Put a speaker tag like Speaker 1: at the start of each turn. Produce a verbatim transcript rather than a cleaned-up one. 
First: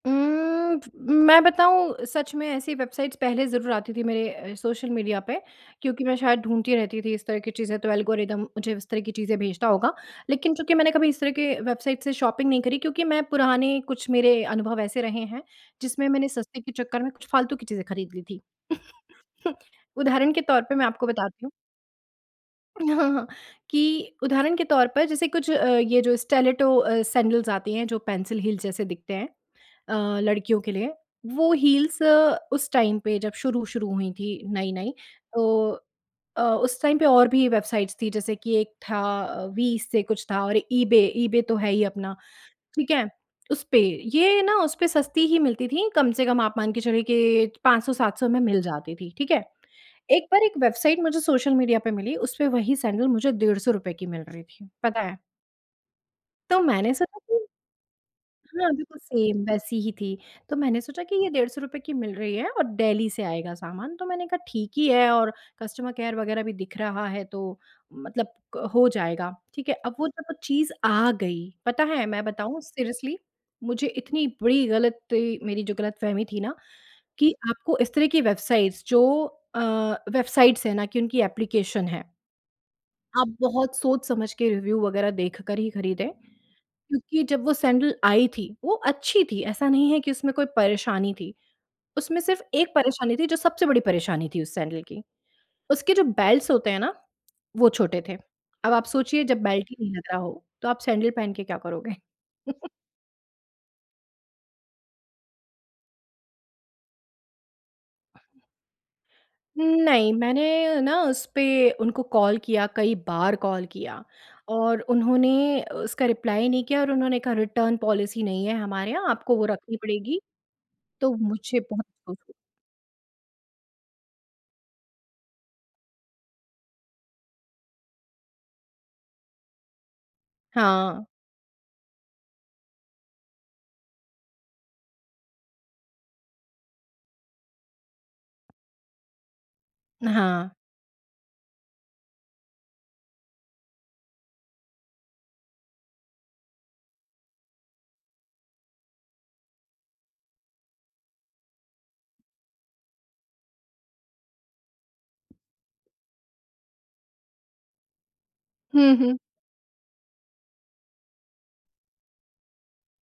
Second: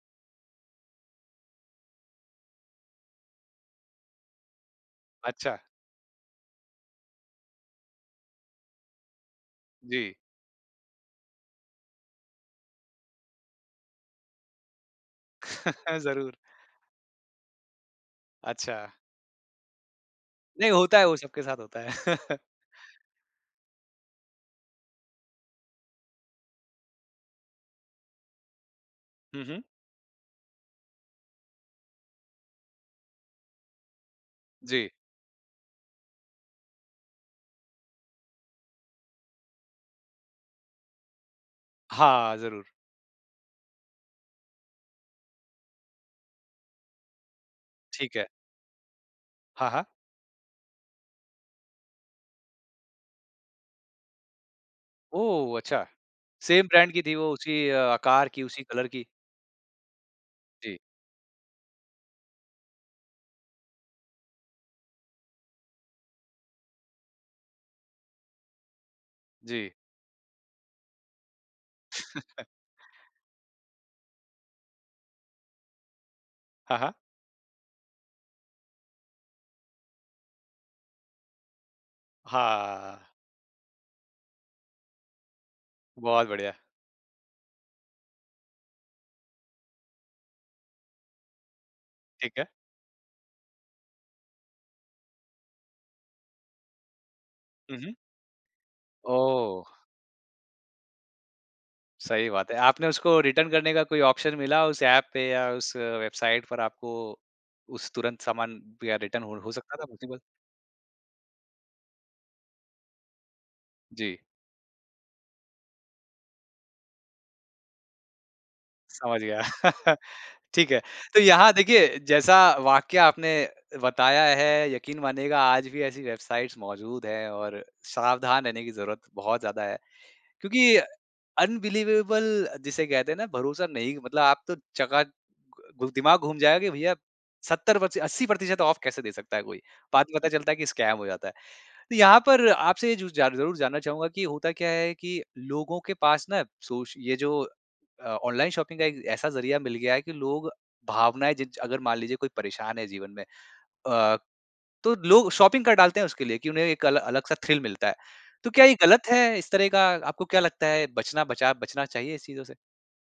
Speaker 1: उम्म, मैं बताऊँ सच में ऐसी वेबसाइट्स पहले ज़रूर आती थी मेरे अ, सोशल मीडिया पे
Speaker 2: अच्छा।
Speaker 1: क्योंकि मैं शायद ढूँढती रहती थी इस तरह की चीज़ें, तो एल्गोरिदम मुझे इस तरह की चीज़ें भेजता होगा।
Speaker 2: जी।
Speaker 1: लेकिन चूँकि मैंने कभी इस तरह के वेबसाइट से शॉपिंग नहीं करी क्योंकि मैं पुराने कुछ मेरे अनुभव ऐसे रहे हैं जिसमें मैंने
Speaker 2: ज़रूर।
Speaker 1: सस्ते के चक्कर में कुछ फ़ालतू की चीज़ें खरीद ली थीं।
Speaker 2: अच्छा।
Speaker 1: उदाहरण के तौर
Speaker 2: नहीं
Speaker 1: पे मैं
Speaker 2: होता है,
Speaker 1: आपको
Speaker 2: वो सबके
Speaker 1: बताती हूँ
Speaker 2: साथ होता है।
Speaker 1: उ, हाँ, हाँ कि उदाहरण के तौर पर जैसे कुछ अ, ये जो स्टिलेटो अ, सैंडल्स आती हैं जो पेंसिल हील्स जैसे दिखते हैं
Speaker 2: हुँ, हुँ।
Speaker 1: अ, लड़कियों के लिए, वो हील्स उस टाइम पे जब शुरू-शुरू हुई थी
Speaker 2: जी।
Speaker 1: नई-नई तो अ, उस टाइम पे और भी वेबसाइट्स थीं जैसे कि एक था वी से कुछ था और ईबे, ईबे तो है ही अपना,
Speaker 2: हाँ, ज़रूर।
Speaker 1: ठीक है। उस पे ये ना उस पे सस्ती ही मिलती थी कम से कम आप मान के चलिए कि पाँच सौ
Speaker 2: ठीक
Speaker 1: सात
Speaker 2: है।
Speaker 1: सौ में मिल जाती थीं, ठीक है।
Speaker 2: हाँ, हाँ।
Speaker 1: एक बार एक वेबसाइट मुझे सोशल मीडिया पे मिली उस पे वहीं सैंडल मुझे डेड़ सौ रुपये की मिल रही थी, पता है।
Speaker 2: ओह! अच्छा,
Speaker 1: तो
Speaker 2: सेम ब्रांड
Speaker 1: मैंने
Speaker 2: की थी
Speaker 1: सोचा
Speaker 2: वो,
Speaker 1: कि
Speaker 2: उसी आकार की, उसी
Speaker 1: हाँ,
Speaker 2: कलर
Speaker 1: बिल्कुल
Speaker 2: की?
Speaker 1: सेम वैसी ही थी। तो
Speaker 2: जी।
Speaker 1: मैंने सोचा कि ये डेढ़ सौ रुपये की मिल रही है और डेल्ही से आएगा सामान, तो मैंने कहा ठीक ही है और कस्टमर केयर वग़ैरह भी दिख रहा है तो मतलब क हो जाएगा, ठीक
Speaker 2: जी।
Speaker 1: है। अब वो जब चीज़ आ गई, पता है मैं बताऊँ सीरियसली मुझे इतनी बड़ी गलती मेरी जो गलतफ़हमी थी ना
Speaker 2: हाँ, हाँ।
Speaker 1: कि आपको इस तरह की वेबसाइट्स जो अ, वेबसाइट्स है ना कि उनकी एप्लीकेशन है।
Speaker 2: हाँ।
Speaker 1: आप बहुत सोच-समझ के, रिव्यू वग़ैरह देखकर ही खरीदें।
Speaker 2: बहुत बढ़िया।
Speaker 1: क्योंकि जब वो सैंडल आई थी वो अच्छी थी, ऐसा नहीं है कि उसमें कोई परेशानी थी। उसमें
Speaker 2: ठीक
Speaker 1: सिर्फ़
Speaker 2: है।
Speaker 1: एक परेशानी थी, जो सबसे बड़ी परेशानी थी उस सैंडल की। उसके जो बेल्ट्स होते हैं ना, वो
Speaker 2: हुँ, हुँ।
Speaker 1: छोटे थे। अब आप सोचिए जब बेल्ट ही
Speaker 2: ओह!
Speaker 1: नहीं लग रहा हो, तो आप सैंडल पहन के क्या करोगे?
Speaker 2: सही बात है। आपने उसको रिटर्न करने का कोई ऑप्शन मिला उस ऐप पे या उस वेबसाइट पर आपको उस तुरंत सामान या रिटर्न हो हो
Speaker 1: उम,
Speaker 2: सकता था
Speaker 1: नहीं
Speaker 2: पॉसिबल?
Speaker 1: मैंने ना उस पे उनको कॉल किया, कई बार कॉल किया
Speaker 2: जी।
Speaker 1: और उन्होंने उसका रिप्लाई नहीं किया और उन्होंने कहा रिटर्न पॉलिसी नहीं है हमारे यहाँ,
Speaker 2: समझ
Speaker 1: आपको
Speaker 2: गया।
Speaker 1: वो रखनी पड़ेगी।
Speaker 2: ठीक है,
Speaker 1: तो
Speaker 2: तो यहाँ
Speaker 1: मुझे बहुत
Speaker 2: देखिए
Speaker 1: दुःख
Speaker 2: जैसा वाकया आपने बताया है यकीन मानिएगा आज भी ऐसी वेबसाइट्स मौजूद हैं और सावधान रहने की ज़रूरत बहुत ज़्यादा है। क्योंकि
Speaker 1: हाँ।
Speaker 2: अनबिलीवेबल जिसे कहते हैं ना, भरोसा नहीं मतलब आप तो चका घु दिमाग घूम जाएगा कि भैया सत्तर पस्सी अस्सी प्रतिशत ऑफ कैसे दे सकता है कोई? बाद में पता
Speaker 1: हाँ।
Speaker 2: चलता है कि स्कैम हो जाता है। तो यहाँ पर आपसे ये जू जार ज़रूर जानना चाहूँगा कि होता क्या है कि लोगों के पास ना सोच ये जो अ, ऑनलाइन शॉपिंग का एक ऐसा ज़रिया मिल गया है कि लोग भावनाएँ जिज अगर मान लीजिए कोई परेशान है जीवन में अ, तो लोग शॉपिंग कर डालते हैं उसके लिए कि उन्हें एक अला अलग-सा थ्रिल मिलता है। तो क्या ये
Speaker 1: हुँ,
Speaker 2: गलत
Speaker 1: हुँ।
Speaker 2: है? इस तरह का आपको क्या लगता है बचना बचा बचना चाहिए इस चीज़ों से?